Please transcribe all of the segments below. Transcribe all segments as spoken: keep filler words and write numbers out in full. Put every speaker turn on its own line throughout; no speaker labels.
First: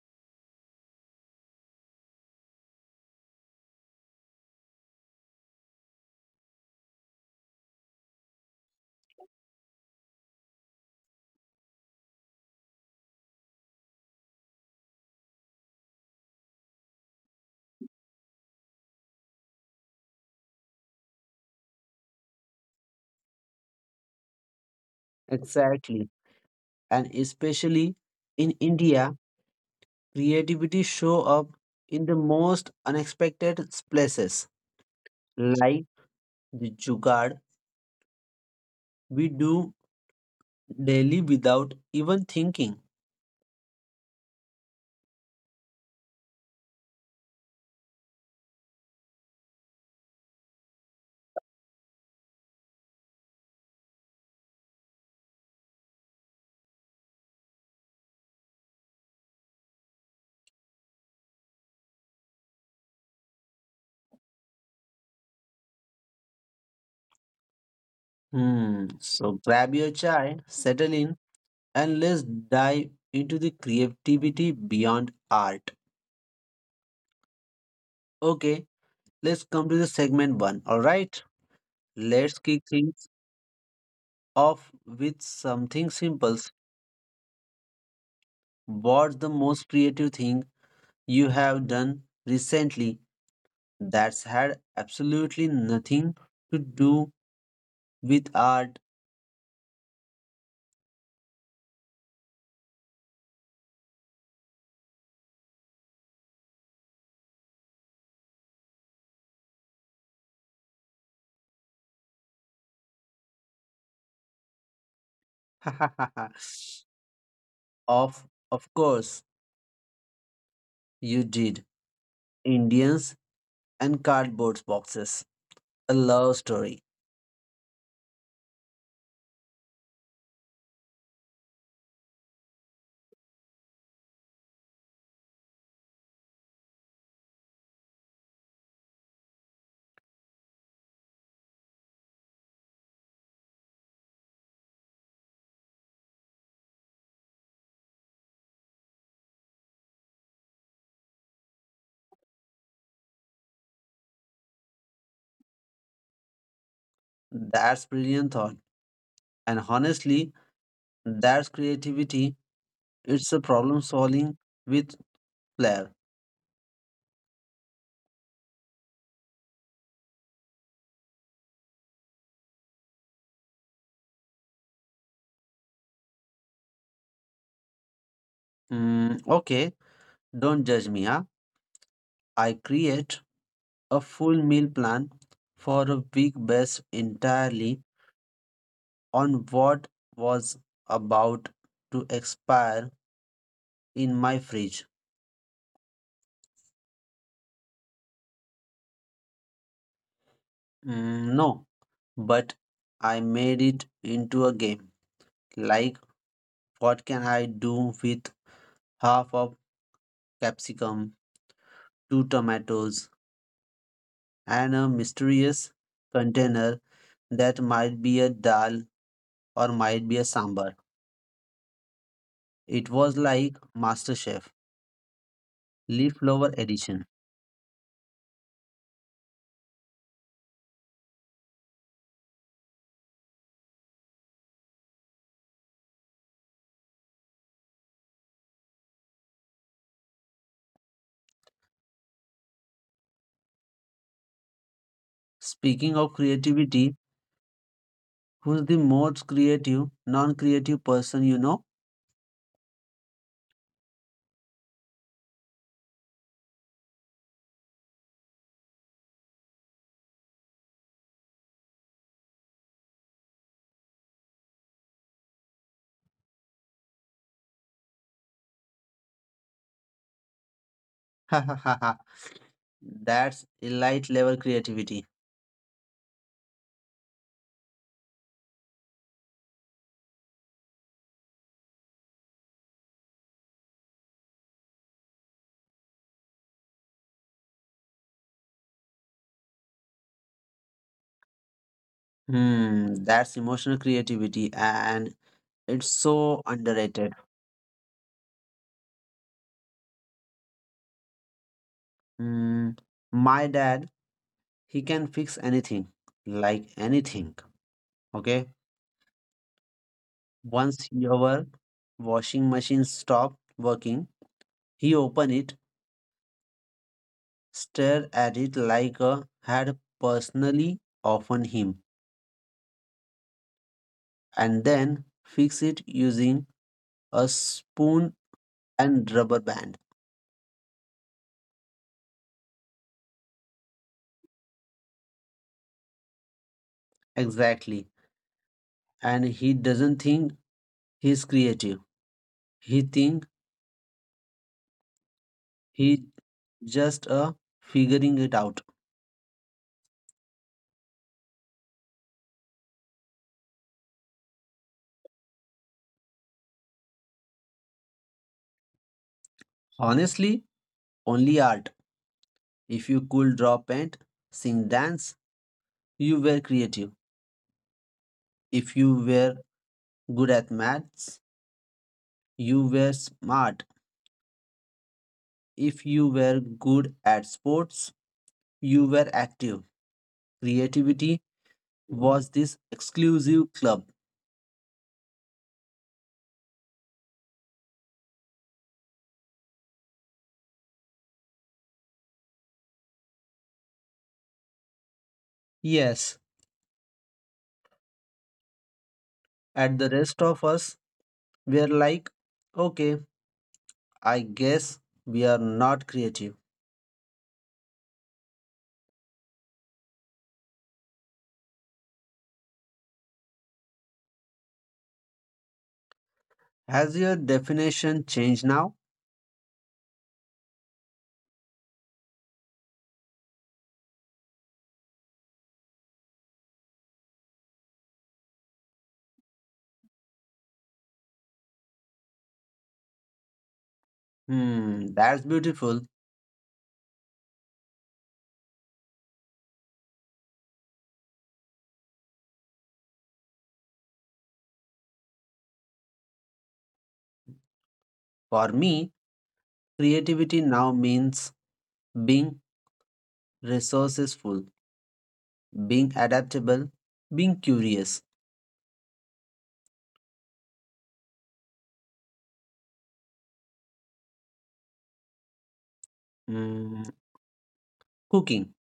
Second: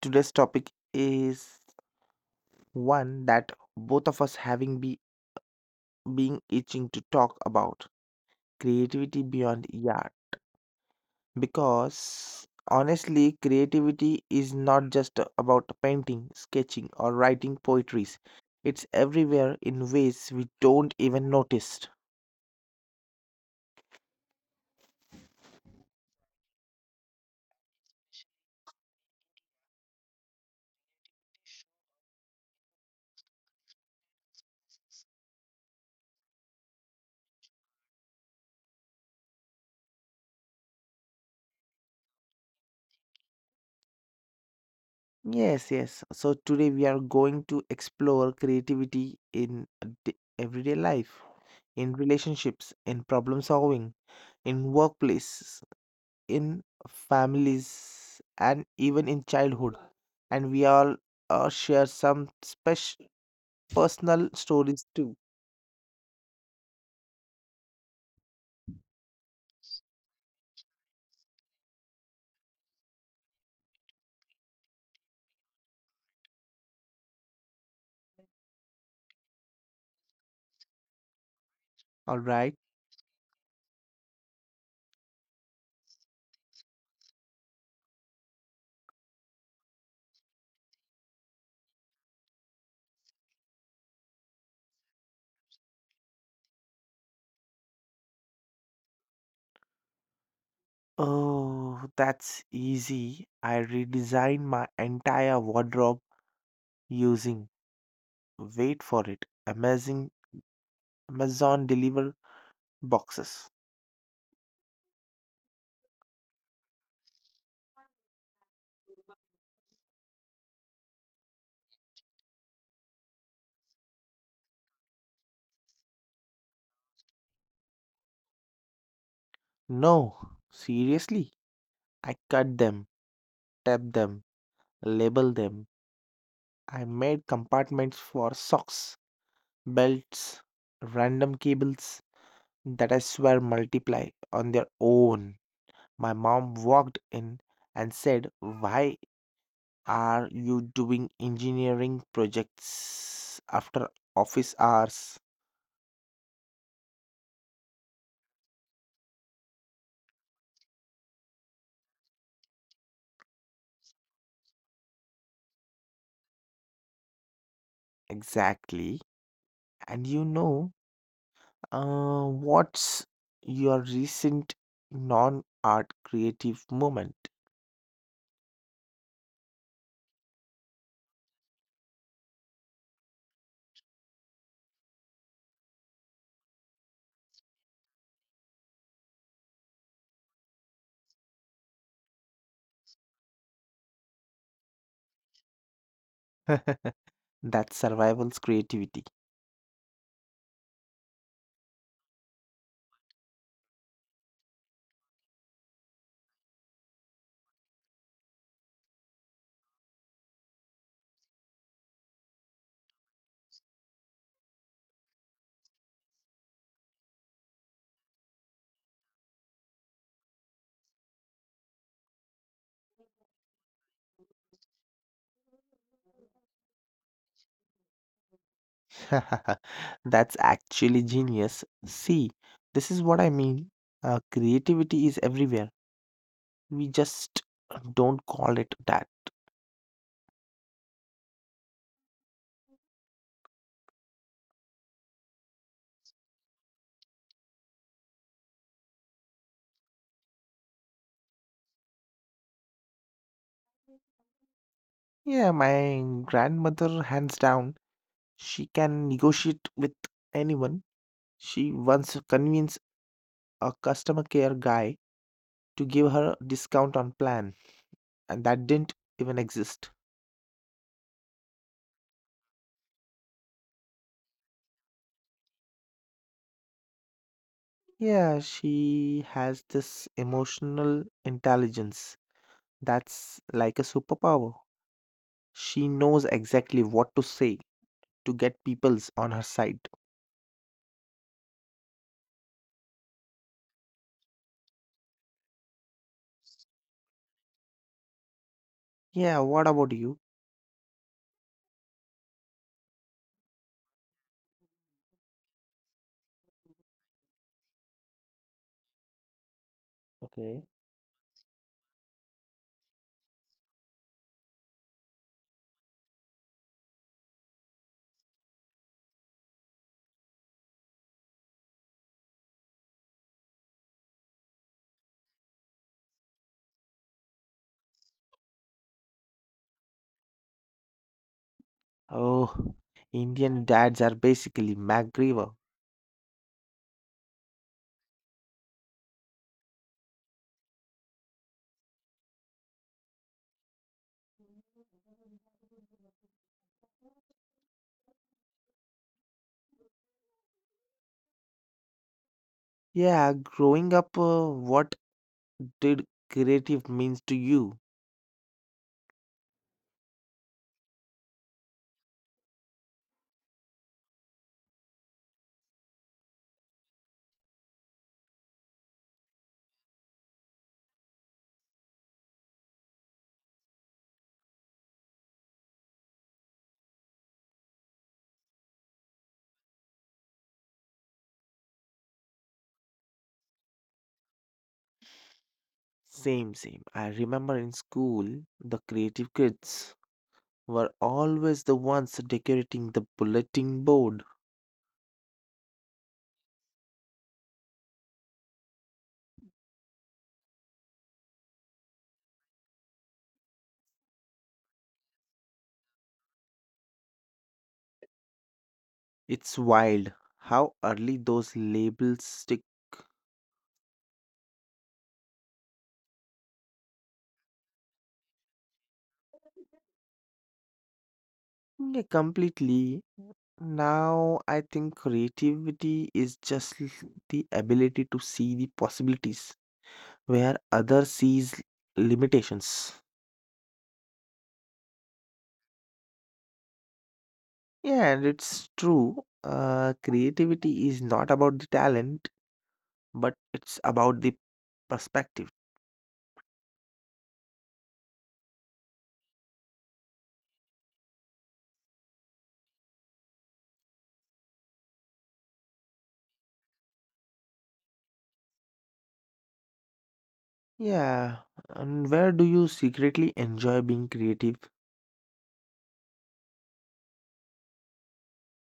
today's topic is one that both of us having be being itching to talk about creativity beyond art, because honestly creativity is not just about painting, sketching or writing poetries. It's everywhere in ways we don't even notice.
Exactly, and especially in India, creativity show up in the most unexpected places, like the jugaad we do daily without even thinking.
Yes, yes. So today we are going to explore creativity in a d- everyday life, in relationships, in problem solving, in workplaces, in families, and even in childhood. And we all uh, share some special personal stories too.
Hmm. So grab your chai, settle in, and let's dive into the creativity beyond art. Okay, let's come to the segment one. All right,
All
let's
right.
kick things off with something simple. What's the most creative thing you have done recently that's had absolutely nothing to do with art?
Oh, that's easy. I redesigned my entire wardrobe using, wait for it, amazing Amazon deliver boxes.
of of course you did. Indians and cardboard boxes. A love story.
No, seriously, I cut them, tape them, label them. I made compartments for socks, belts, random cables that I swear multiply on their own. My mom walked in and said, "Why are you doing engineering projects after office hours?"
That's brilliant thought. And honestly, that's creativity. It's a problem solving with flair.
Exactly. And you know, uh, what's your recent non art creative moment?
Mm, okay, don't judge me, huh? I create a full meal plan for a week based entirely on what was about to expire in my fridge.
That's survival's creativity.
Mm, no, but I made it into a game. Like, what can I do with half of capsicum, two tomatoes, and a mysterious container that might be a dal or might be a sambar. It was like MasterChef, Leaflower Edition.
That's actually genius. See, this is what I mean. Uh, creativity is everywhere. We just don't call it that.
Speaking of creativity, who's the most creative, non creative person you know?
Yeah, my grandmother, hands down, she can negotiate with anyone. She once convinced a customer care guy to give her a discount on plan, and that didn't even exist.
Ha ha ha ha. That's elite level creativity.
Yeah, she has this emotional intelligence. That's like a superpower. She knows exactly what to say to get people's on her side.
Hmm, that's emotional creativity and it's so underrated.
Yeah, what about you?
Hmm. My dad he can fix anything like anything okay
Okay.
once your washing machine stopped working he opened it stared at it like a had personally often him and then fix it using a spoon and rubber band
Oh, Indian dads are basically MacGyver.
exactly and he doesn't think he's creative he think he just a figuring it out
Yeah, growing up, uh, what did creative means to you?
honestly only art if you could draw paint sing dance. You were creative. If you were good at maths, you were smart. If you were good at sports, you were active. Creativity was this exclusive club.
Same, same. I remember in school, the creative kids were always the ones decorating the bulletin board.
Yes, and the rest of us were like, okay, I guess we are not creative.
It's wild how early those labels stick.
Has your definition changed now?
Yeah, completely. Now I think creativity is just l- the ability to see the possibilities where others sees limitations.
Hmm, that's beautiful.
Yeah, and it's true. Uh, creativity is not about the talent, but it's about the perspective.
For me, creativity now means being resourceful being adaptable, being curious.
Yeah, and where do you secretly enjoy being creative?
Mm, Cooking.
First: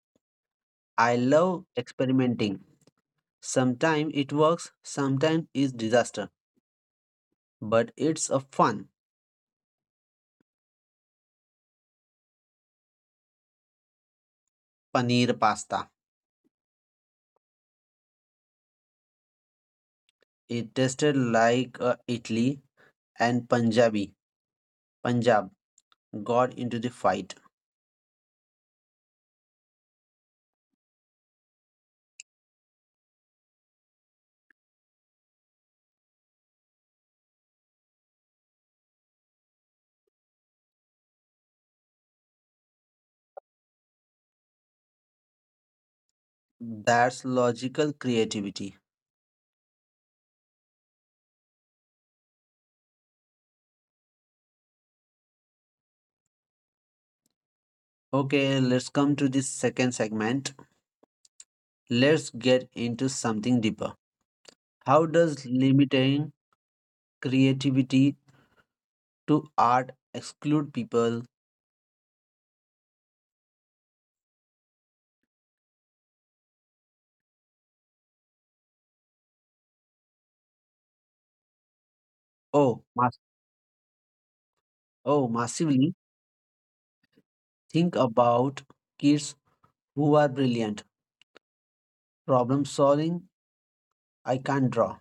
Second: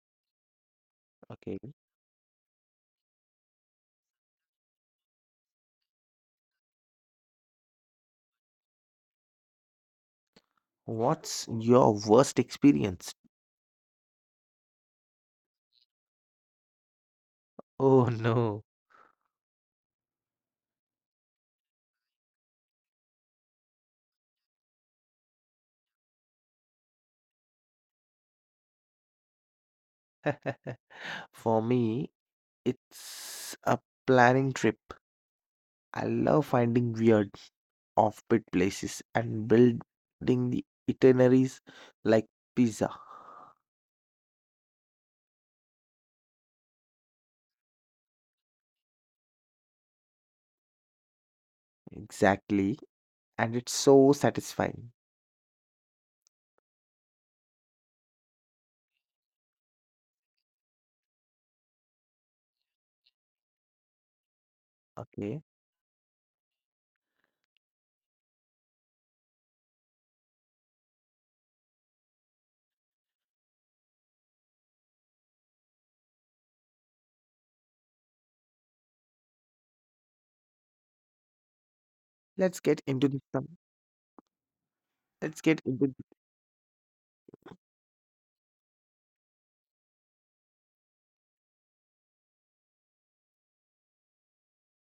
I
Okay,
love experimenting. Sometimes it works, sometimes it's disaster, but it's a fun.
what's your worst experience?
Paneer pasta.
Oh no.
It tasted like uh, Italy and Punjabi. Punjab got into the fight.
For me, it's a planning trip. I love finding weird, offbeat places and building the itineraries like pizza.
That's logical creativity.
Exactly, and it's so satisfying.
Okay, let's come to this second segment. Let's get into something deeper. How
Okay,
does limiting creativity to art exclude people.
let's get
Oh,
into
mass-
this. some-
oh,
Let's get into
massively
th-
think about kids who are brilliant, problem solving. I can't draw.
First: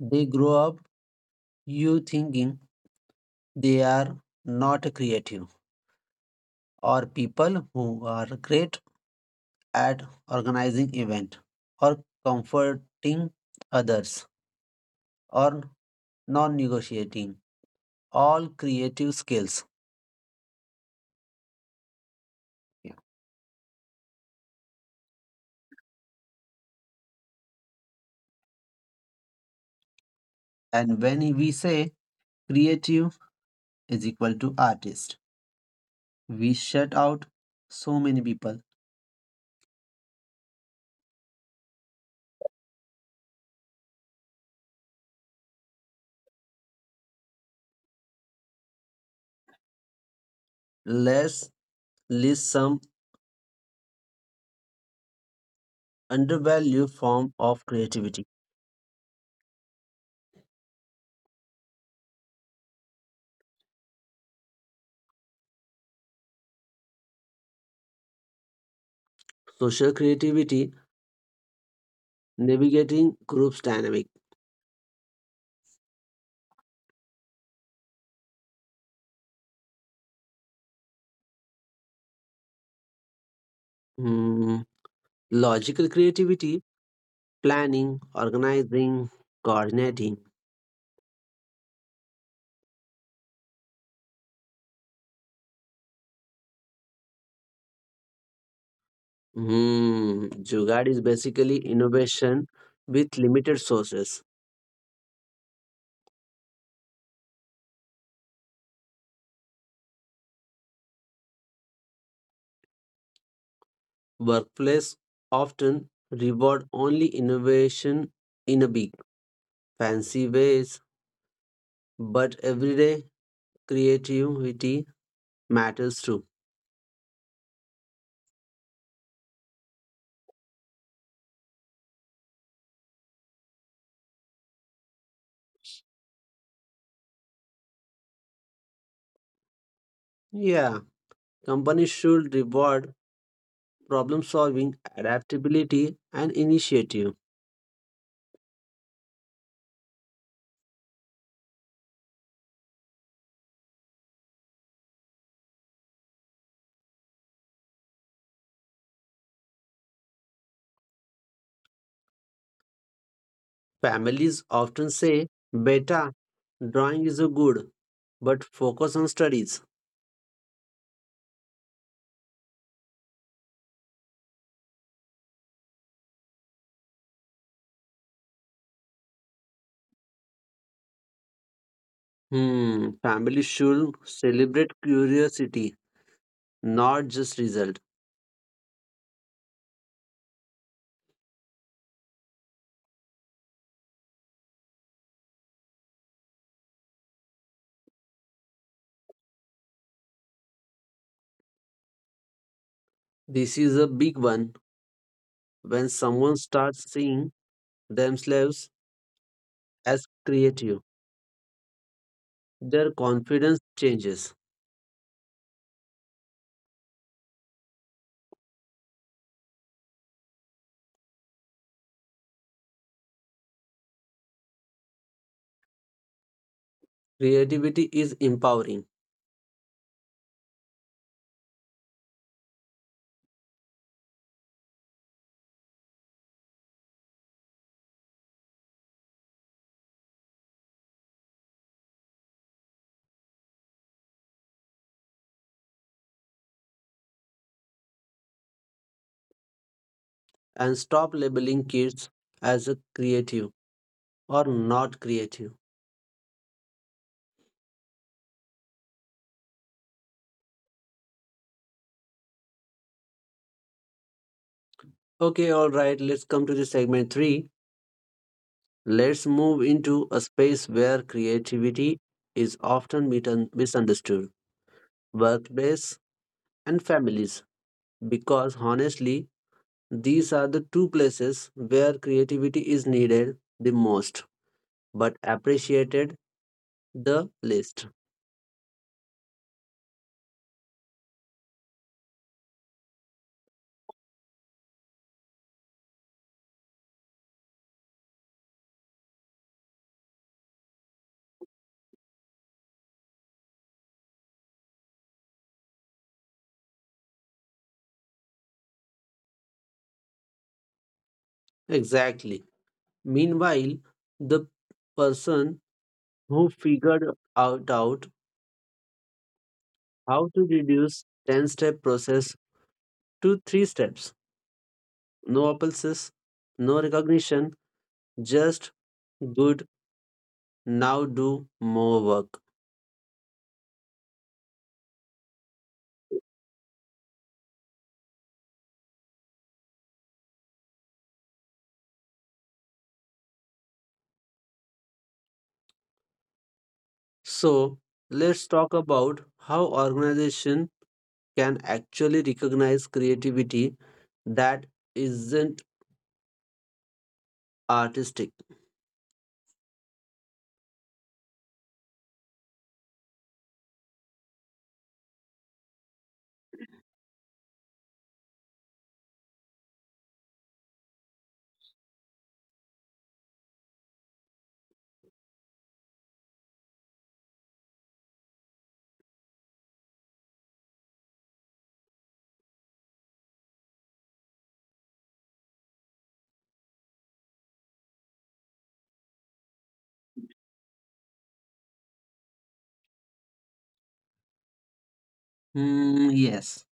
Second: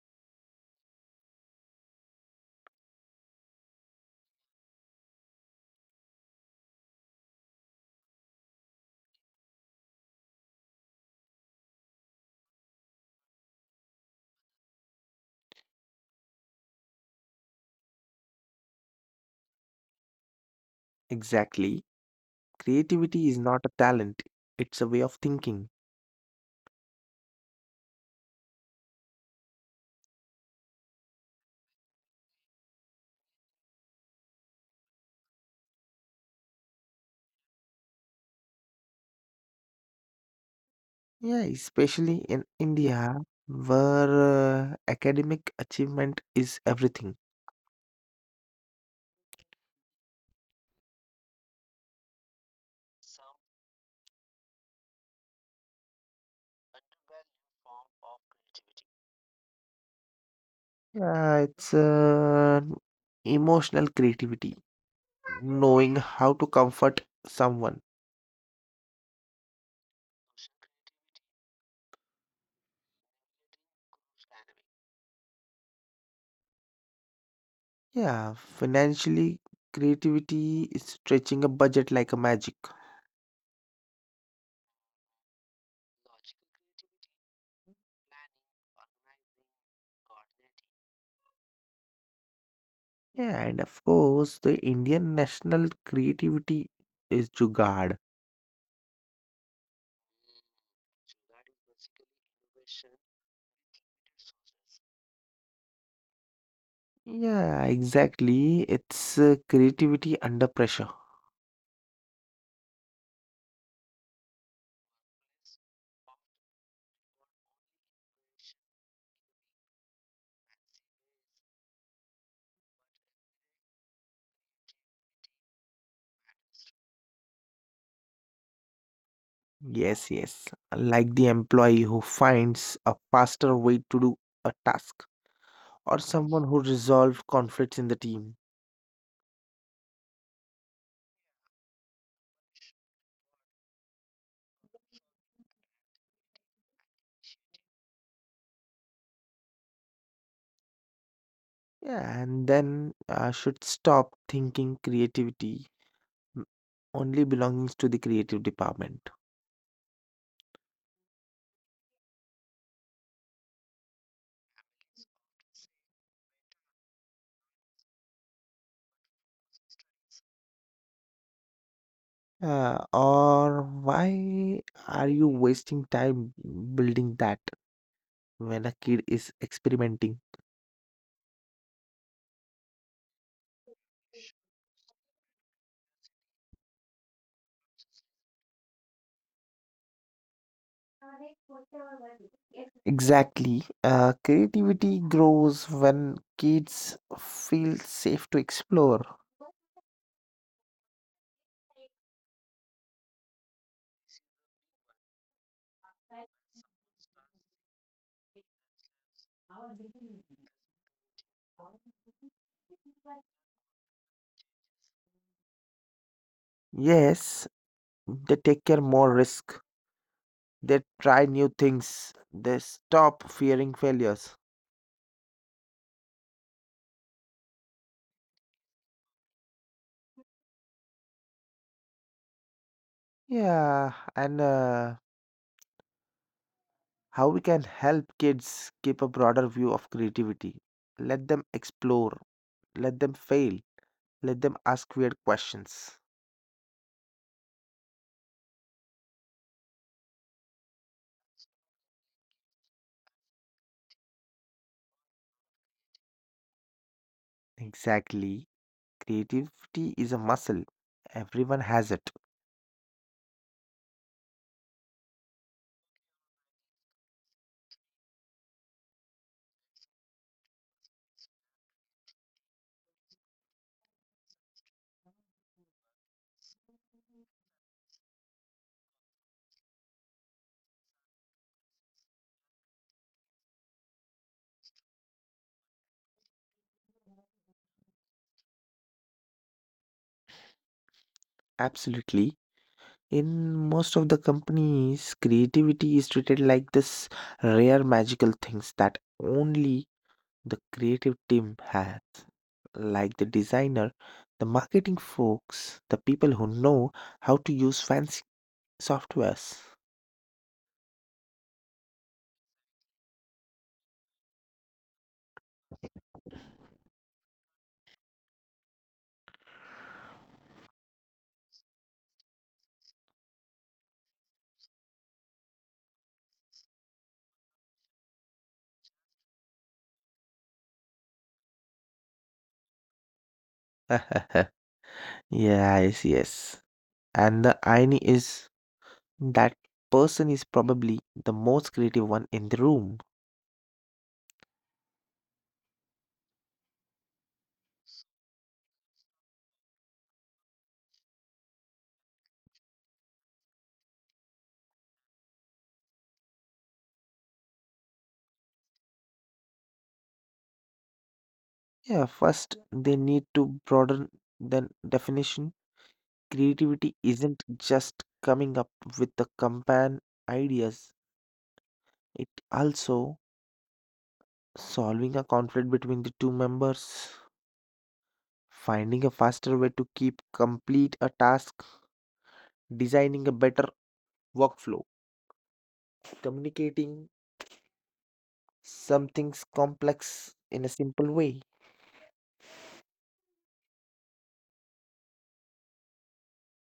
They grow up you thinking they are not creative, or people who are great at organizing event, or comforting others, or non-negotiating. All creative skills.
exactly.
Yeah.
Creativity is not a talent; it's a way of thinking.
And when we say creative is equal to artist. We shut out so many people.
Yeah, especially in India, where uh, academic achievement is everything.
Let's list some undervalued form of creativity.
Yeah, it's uh, emotional creativity, knowing how to comfort someone.
Social creativity, navigating groups dynamic.
Yeah, financially, creativity is stretching a budget like a magic.
Hmm, logical creativity, planning, organizing, coordinating.
Yeah, and of course, the Indian national creativity is Jugaad.
Hmm, Jugaad is basically innovation with limited sources.
Yeah, exactly. It's uh, creativity under pressure.
Workplace often reward only innovation in a big fancy ways, but everyday creativity matters too.
Yes, yes. Like the employee who finds a faster way to do a task, or someone who resolves conflicts in the team.
Yeah, companies should reward problem solving, adaptability, and initiative.
Yeah, and then uh, should stop thinking creativity m- only belongs to the creative department.
Families often say, Beta, drawing is a good, but focus on studies.
Uh, or why are you wasting time building that when a kid is experimenting?
Hmm, families should celebrate curiosity, not just result.
Exactly. Uh, creativity grows when kids feel safe to explore.
This is a big one. When someone starts seeing themselves as creative, their confidence changes.
Yes, they take care more risk. They try new things. They stop fearing failures.
Creativity is empowering.
Yeah, and uh, how we can help kids keep a broader view of creativity. Let them explore. Let them fail. Let them ask weird questions.
And stop labeling kids as a creative or not creative.
Exactly. Creativity is a muscle. Everyone has it.
Okay, all right, let's come to the segment three. Let's move into a space where creativity is often mit- misunderstood workplace and families, because honestly, these are the two places where creativity is needed the most but appreciated the least.
Absolutely. In most of the companies, creativity is treated like this rare magical things that only the creative team has, like the designer, the marketing folks, the people who know how to use fancy softwares.
Exactly. Meanwhile, the person who figured out, out how to reduce ten step process to three steps. No appulses, no recognition, just good, now do more work.
Yes, yes. And the irony is that person is probably the most creative one in the room.
So, let's talk about how organization can actually recognize creativity that isn't artistic.
Yeah, first they need to broaden the definition. Creativity isn't just coming up with the campaign ideas, it also solving a conflict between the two members. Finding a faster way to keep complete a task, designing a better workflow, communicating something's complex in a simple way.
Hmm, yes.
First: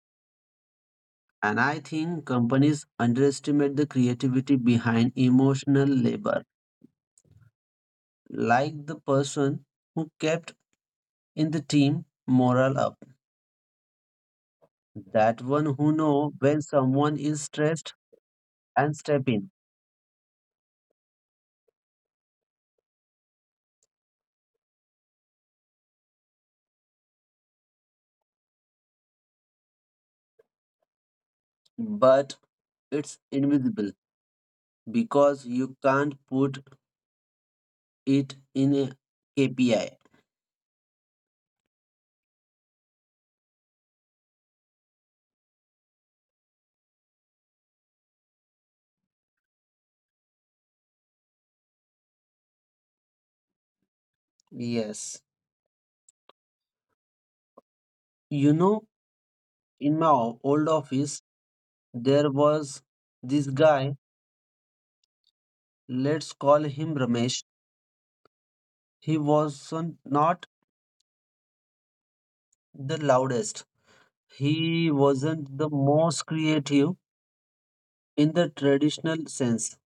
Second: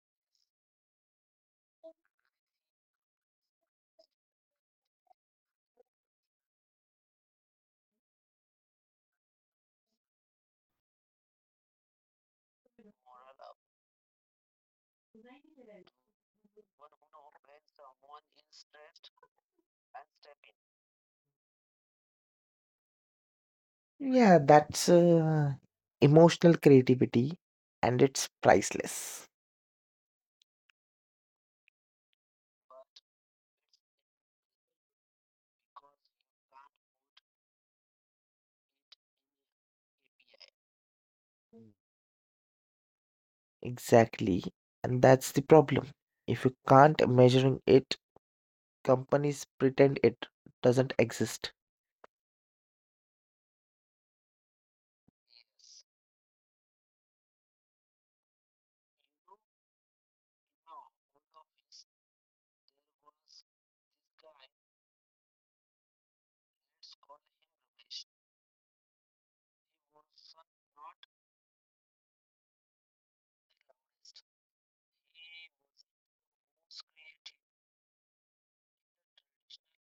And I think companies underestimate the creativity behind emotional labor, like the person who kept in the team morale up that one who know when someone is stressed and step in
Yeah, that's uh, emotional creativity, and it's priceless.
but it's invisible because you can't put it in a kpi.
Exactly. And that's the problem. If you can't measuring it, companies pretend it doesn't exist.
Yes. You know in my o- old office there was this guy let's call him Ramesh he was so not the loudest he wasn't the most creative in the traditional sense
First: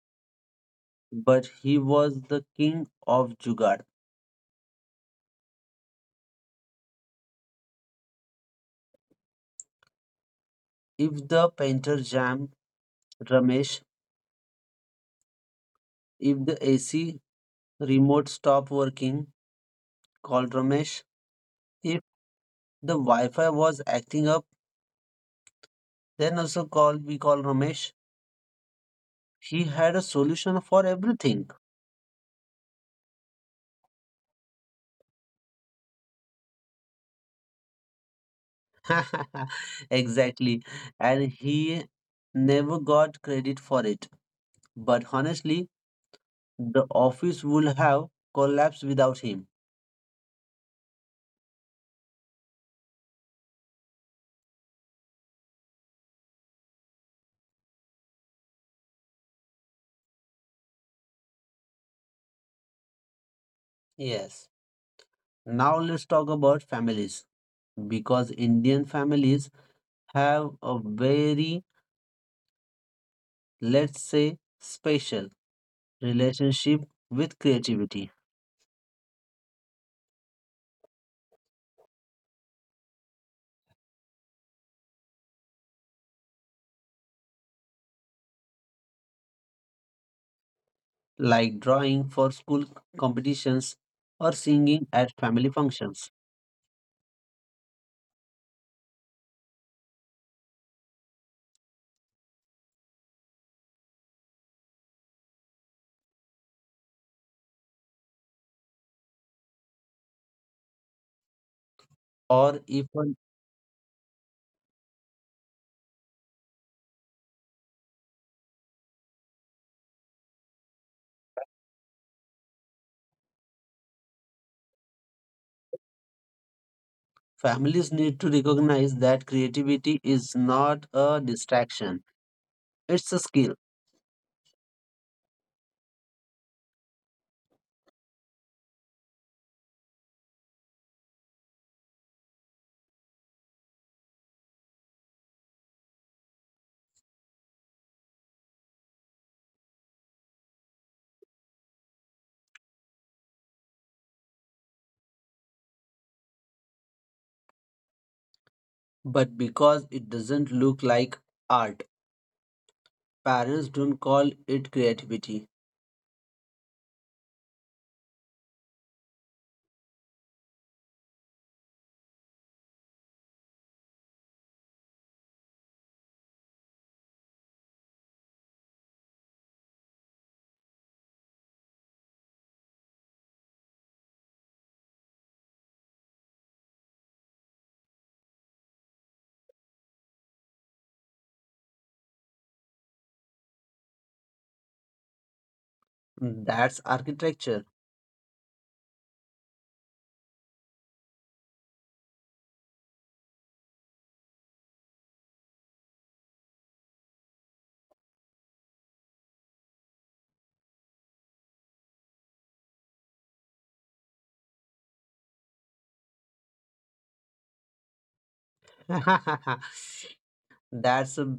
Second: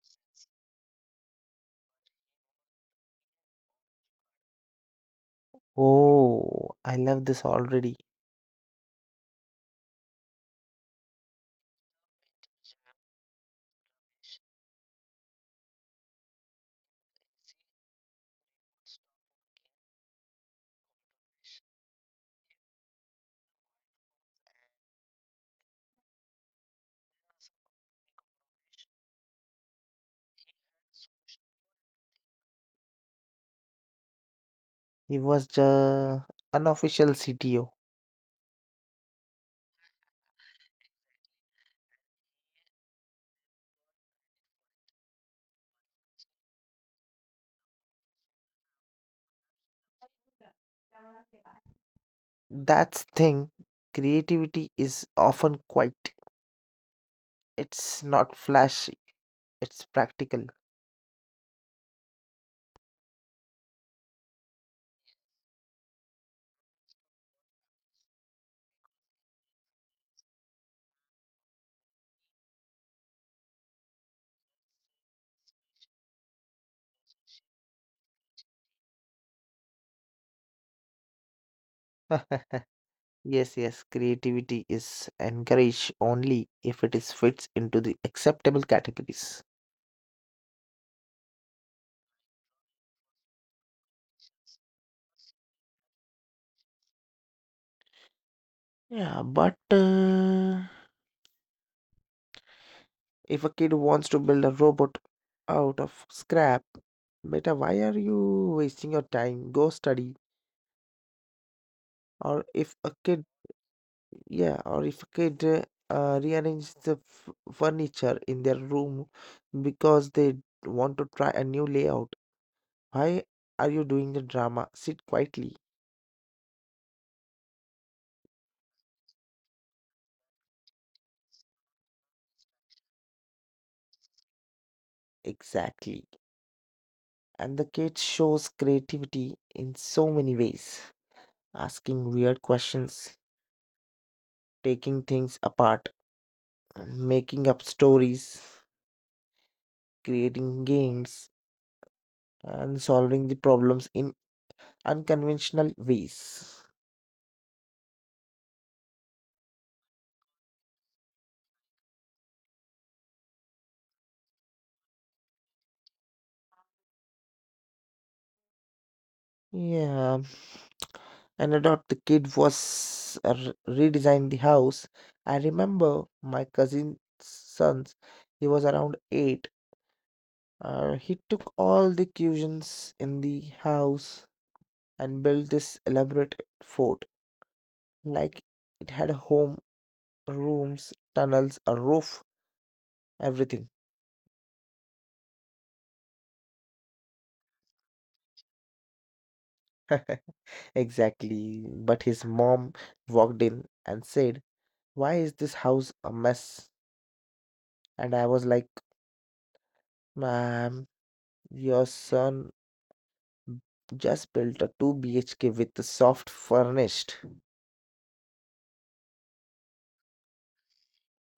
but he was the king of jugaad.
Oh, I love this already.
If the painter jam, Ramesh. If the A C remote stop working, call Ramesh. If the Wi-Fi was acting up, then also call we call Ramesh. He had a solution for everything.
He was the unofficial C T O.
Exactly. And he never got credit for it. But honestly, the office would have collapsed without him.
That's thing. Creativity is often quiet. It's not flashy. It's practical.
Yes. Now let's talk about families because Indian families have a very let's say, special relationship with creativity,
Yes, yes, creativity is encouraged only if it is fits into the acceptable categories.
like drawing for school competitions or singing at family functions.
Yeah, but uh, if a kid wants to build a robot out of scrap, beta, why are you wasting your time? Go study. Or
Or
if a
even
kid, yeah, or if a kid uh, uh, rearranges the f- furniture in their room because they want to try a new layout, why are you doing the drama? Sit quietly.
families need to recognize that creativity is not a distraction, it's a skill.
Exactly. And the kid shows creativity in so many ways, asking weird questions, taking things apart, making up stories, creating games, and solving the problems in unconventional ways.
But because it doesn't look like art, parents don't call it creativity.
Yeah, and adult the kid was uh, re- redesigned the house. I remember my cousin's sons. He was around eight. Uh, he took all the cushions in the house and built this elaborate fort. Like it had a home, rooms, tunnels, a roof, everything.
That's architecture.
Exactly. But his mom walked in and said, "Why is this house a mess?" And I was like, "Ma'am, your son just built a two B H K with the soft furnished."
that's a,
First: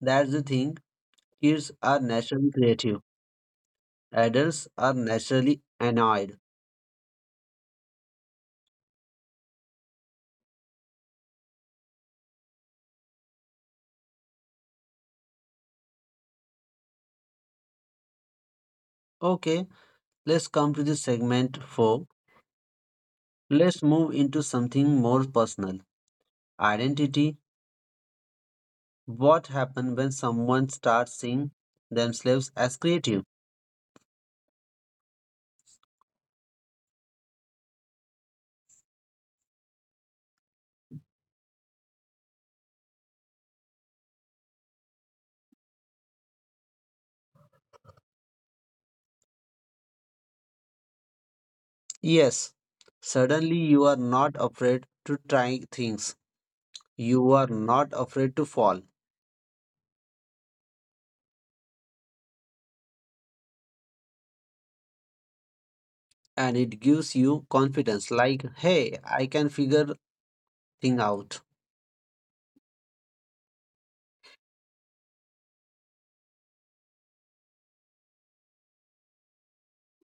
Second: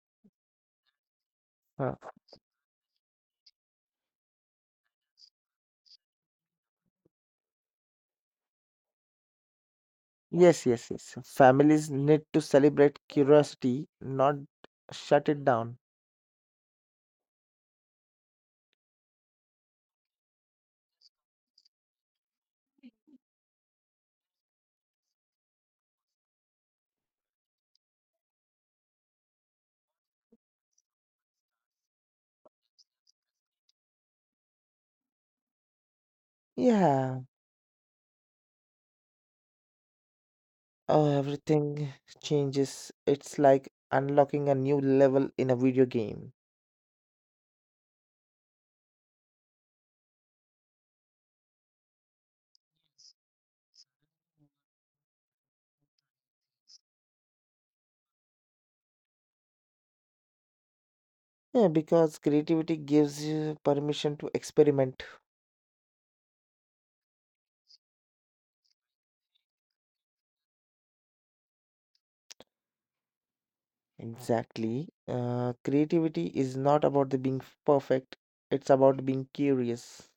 that's the thing. Kids
Huh.
are naturally creative. Adults are naturally annoyed.
Yes, yes, yes. Families need to celebrate curiosity, not shut it down.
Okay, let's come to the segment four. Let's move into something more personal. Identity. What happens when someone starts seeing themselves as creative?
Yeah, oh, everything changes. It's like unlocking a new level in a video game.
Yes, suddenly you are not afraid to try things. You are not afraid to fall.
Yeah, because creativity gives you permission to experiment.
And it gives you confidence like, hey, I can figure thing out.
Exactly. Uh, creativity is not about the being f- perfect, it's about being curious.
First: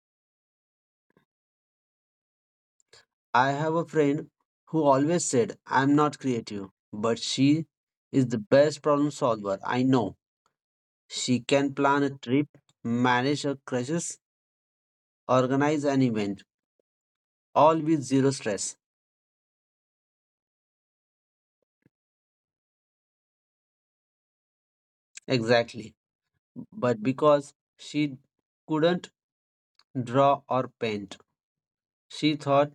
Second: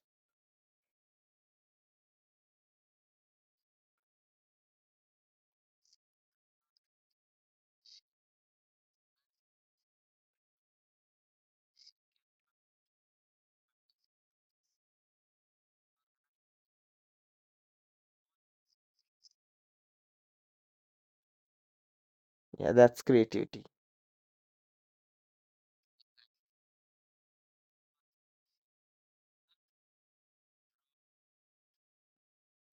I have a friend who always said, I'm not creative, but she is the best problem solver I know. She can plan a trip, manage a crisis, organize an event, all with zero stress.
Yeah, that's creativity.
Exactly. But because she couldn't draw or paint, she thought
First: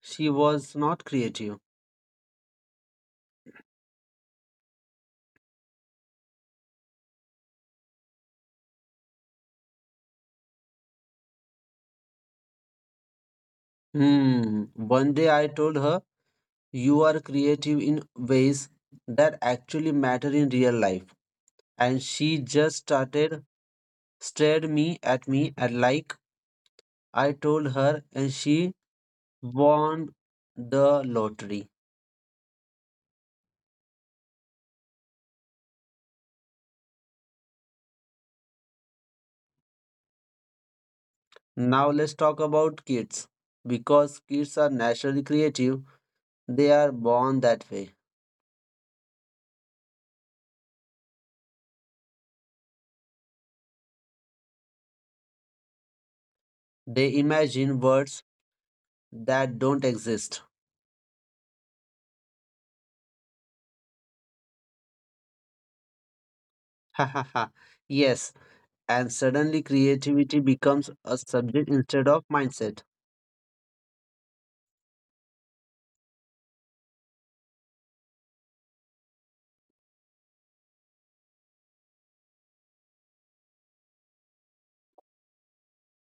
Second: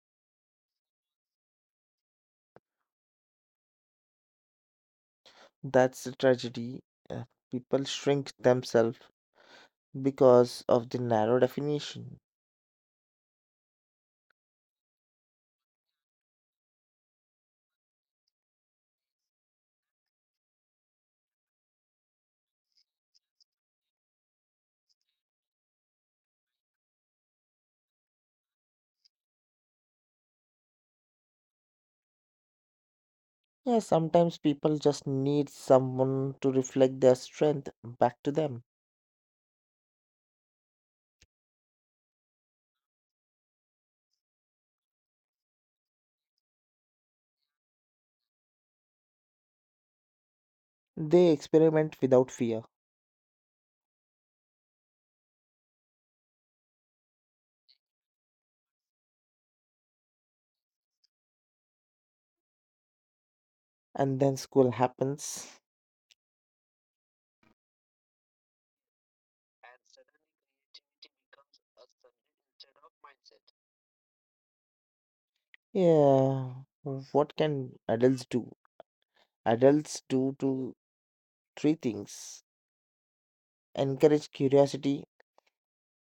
she was not creative.
That's the tragedy. Uh, people shrink themselves because of the narrow definition.
Hmm. One day I told her, You are creative in ways that actually matter in real life. And she just started stared me at me and like I told her and she won the lottery.
Yeah, sometimes people just need someone to reflect their strength back to them.
Now let's talk about kids because kids are naturally creative. They are born that way.
They experiment without fear,
They imagine words that don't exist.
and then school happens.
Yes, and suddenly creativity becomes a subject instead of mindset.
Yeah, what can adults do? Adults do two, three things: encourage curiosity,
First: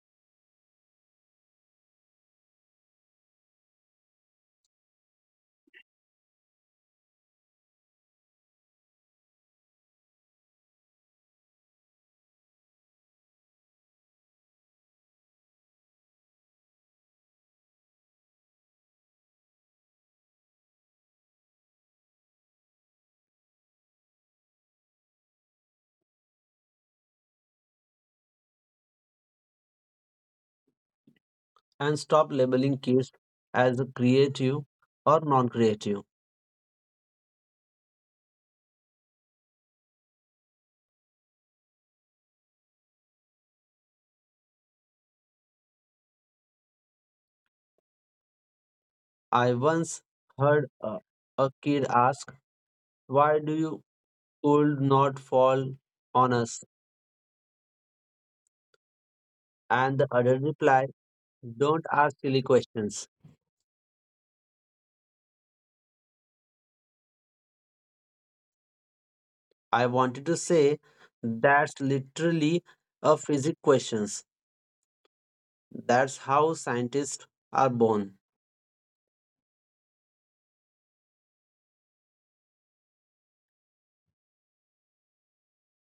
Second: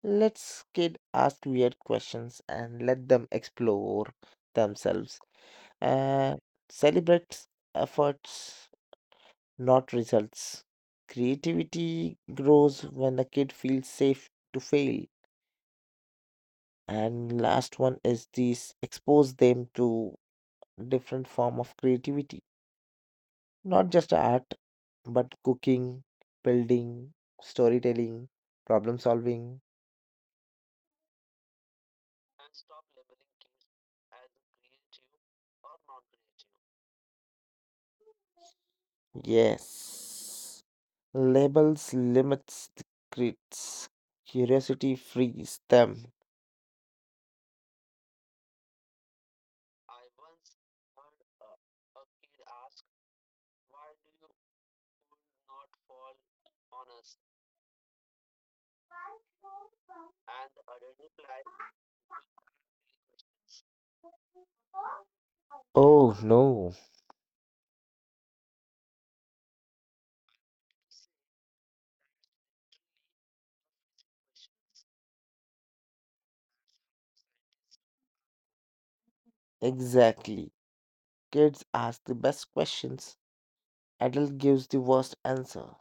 let's kid ask weird questions and let them explore themselves, uh, celebrate efforts, not results. Creativity grows when a kid feels safe to fail. And last one is these expose them to different form of creativity. Not just art, but cooking, building, storytelling, problem solving.
And stop labeling kids as creative or non-creative.
Yes. Labels limits the crits. Curiosity frees them.
I once heard a, a kid ask, Why do you could not fall on us? And the adult reply, Don't ask silly questions.
Oh no.
I wanted to say, That's literally a physics questions. That's how scientists are born.
Exactly. Kids ask the best questions, adult gives the worst answer.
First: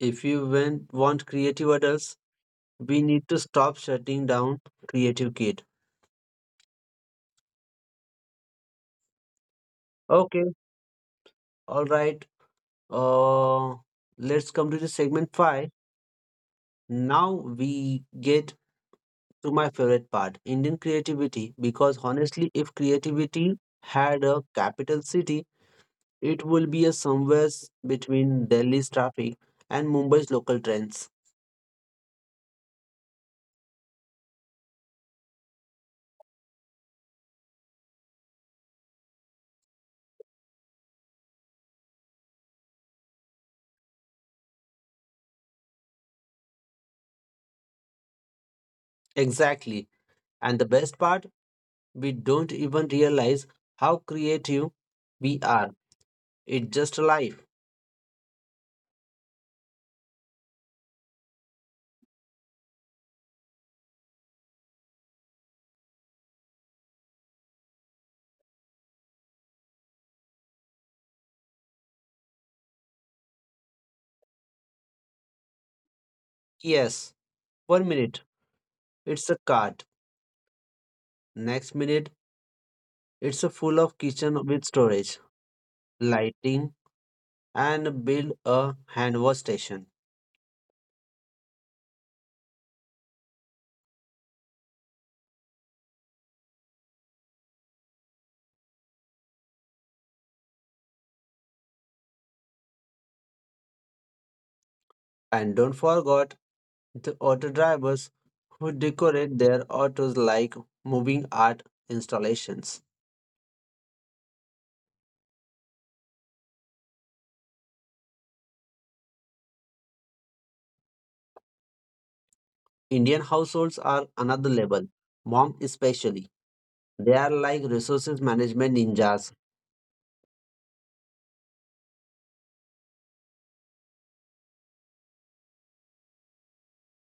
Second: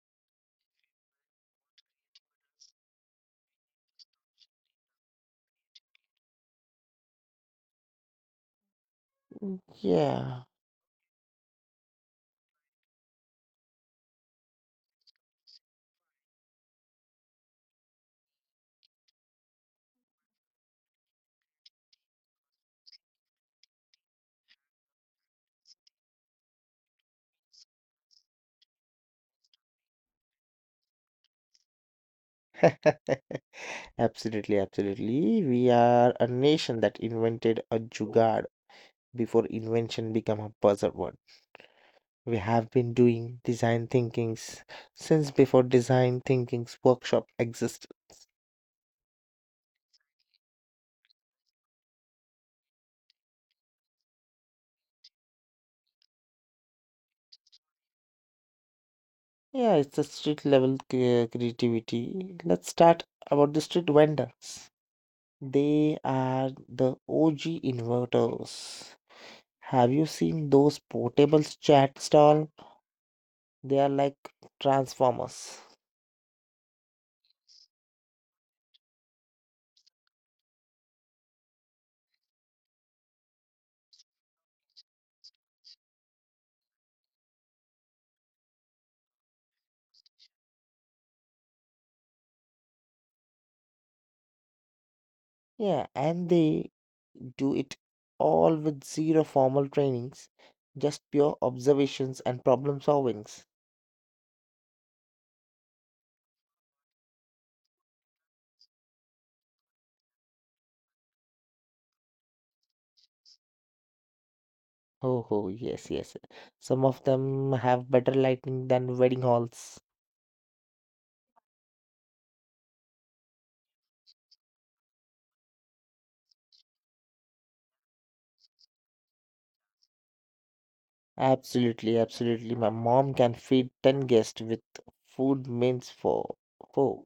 If you wen- want creative adults, we need to stop shutting down creative kid.
Yeah.
Okay, all right. Uh, let's come to the segment five. Now we get to my favorite part Indian creativity because honestly, if creativity had a capital city, it will be a somewhere s- between Delhi's traffic and Mumbai's local trends.
Absolutely, absolutely. We are a nation that invented a jugaad before invention became a buzzword. We have been doing design thinkings since before design thinkings workshop existed.
Exactly. And the best part, we don't even realize how creative we are. It's just life.
Yeah, it's a street level crea- creativity. Let's start about the street vendors. They are the O G inverters. Have you seen those portable chat stall? They are like transformers.
Yes, one minute it's a cart, next minute it's a full of kitchen with storage, lighting, and build a hand wash station.
Yeah, and they do it all with zero formal trainings, just pure observations and problem solvings.
And don't forget the auto drivers who decorate their autos like moving art installations.
Oh, oh, yes, yes. Some of them have better lighting than wedding halls.
Indian households are another level, mom especially. They are like resources management ninjas.
Absolutely, absolutely. My mom can feed ten guests with food means for four.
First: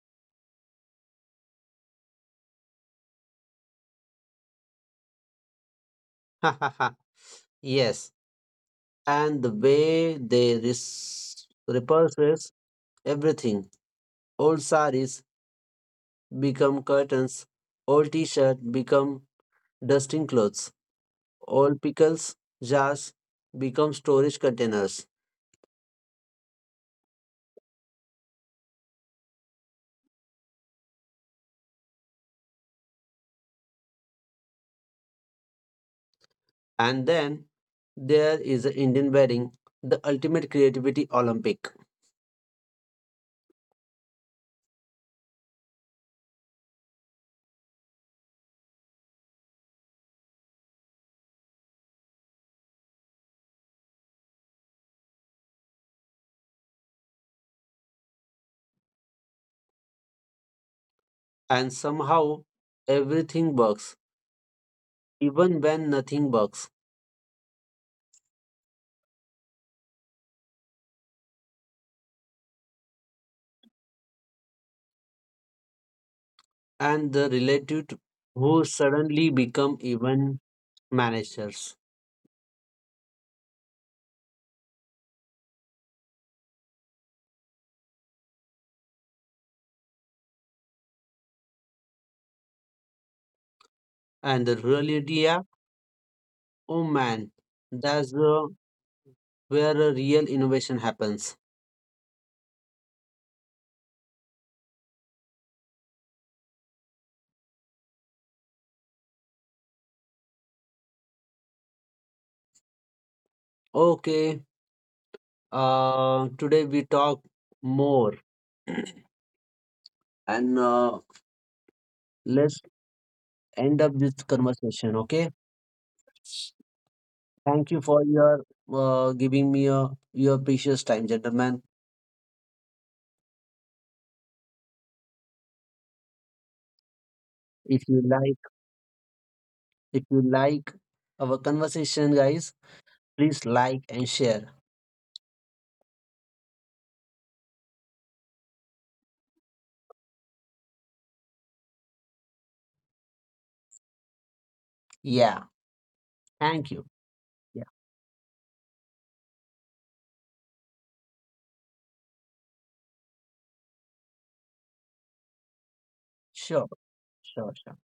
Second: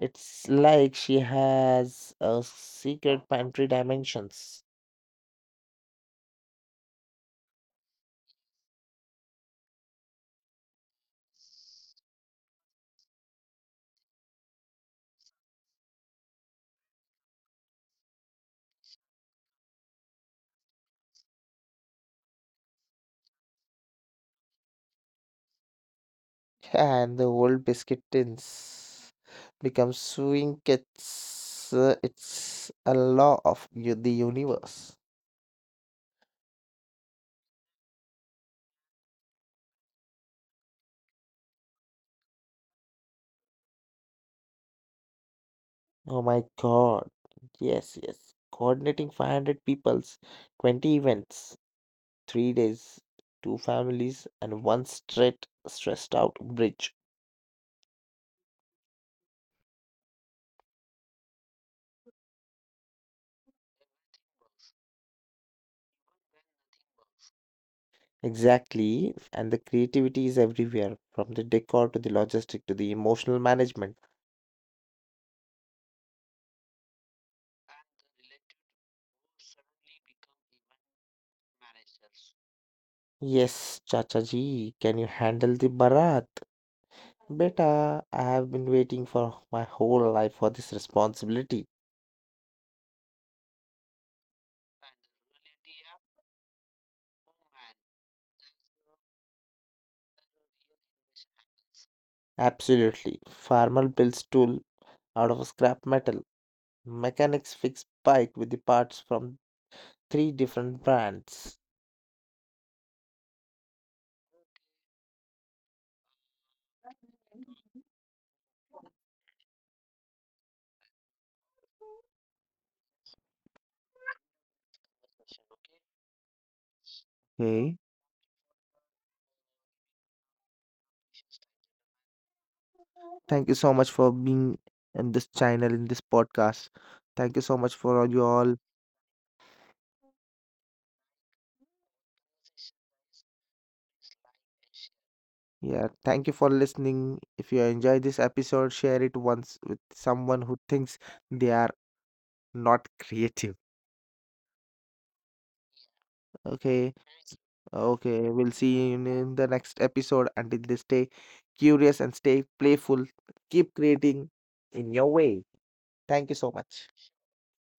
It's like she has a secret pantry dimensions.
Yes, and the way they res- repurpose everything. Old saris become curtains, old t-shirt become dusting clothes, old pickles jars become storage containers.
And the old biscuit tins become swing kits. Uh, It's a law of u- the universe.
And then there is the Indian wedding, the ultimate creativity Olympic.
Oh my God. Yes, yes. Coordinating five hundred people's, twenty events, three days, two families, and one straight, stressed out bridge.
And somehow everything works, even when nothing works.
Exactly. And the creativity is everywhere, from the decor to the logistic to the emotional management.
And the relative who suddenly become
Suddenly
event
become event
managers.
managers. Yes, Chacha ji, can you handle the barat? Beta, I have been waiting for my whole life for this responsibility.
And the real
And
idea,
the reality app,
oh man,
oh man, that's
that's
the,
uh,
that's the real
where a real innovation
innovation
happens.
angle. Absolutely. Farmer builds tool out of scrap metal. Mechanics fix bike with the parts from three different brands.
Okay, uh, today we talk more and uh, let's end up this conversation, okay? Thank you for your uh, giving me your your precious time, gentlemen.
Thank you so much for being in this channel, in this podcast. Thank you so much
If you
for all you
like,
all.
if you like our conversation, guys, please like and share.
Yeah, thank you for listening. If you enjoy this episode, share it once with someone who thinks they are not creative.
Yeah, thank you.
Okay,
Yeah,
okay. We'll see you in in the next episode. Until this, stay curious and stay playful. Keep creating in your way. Thank you so
sure,
much.
sure, sure.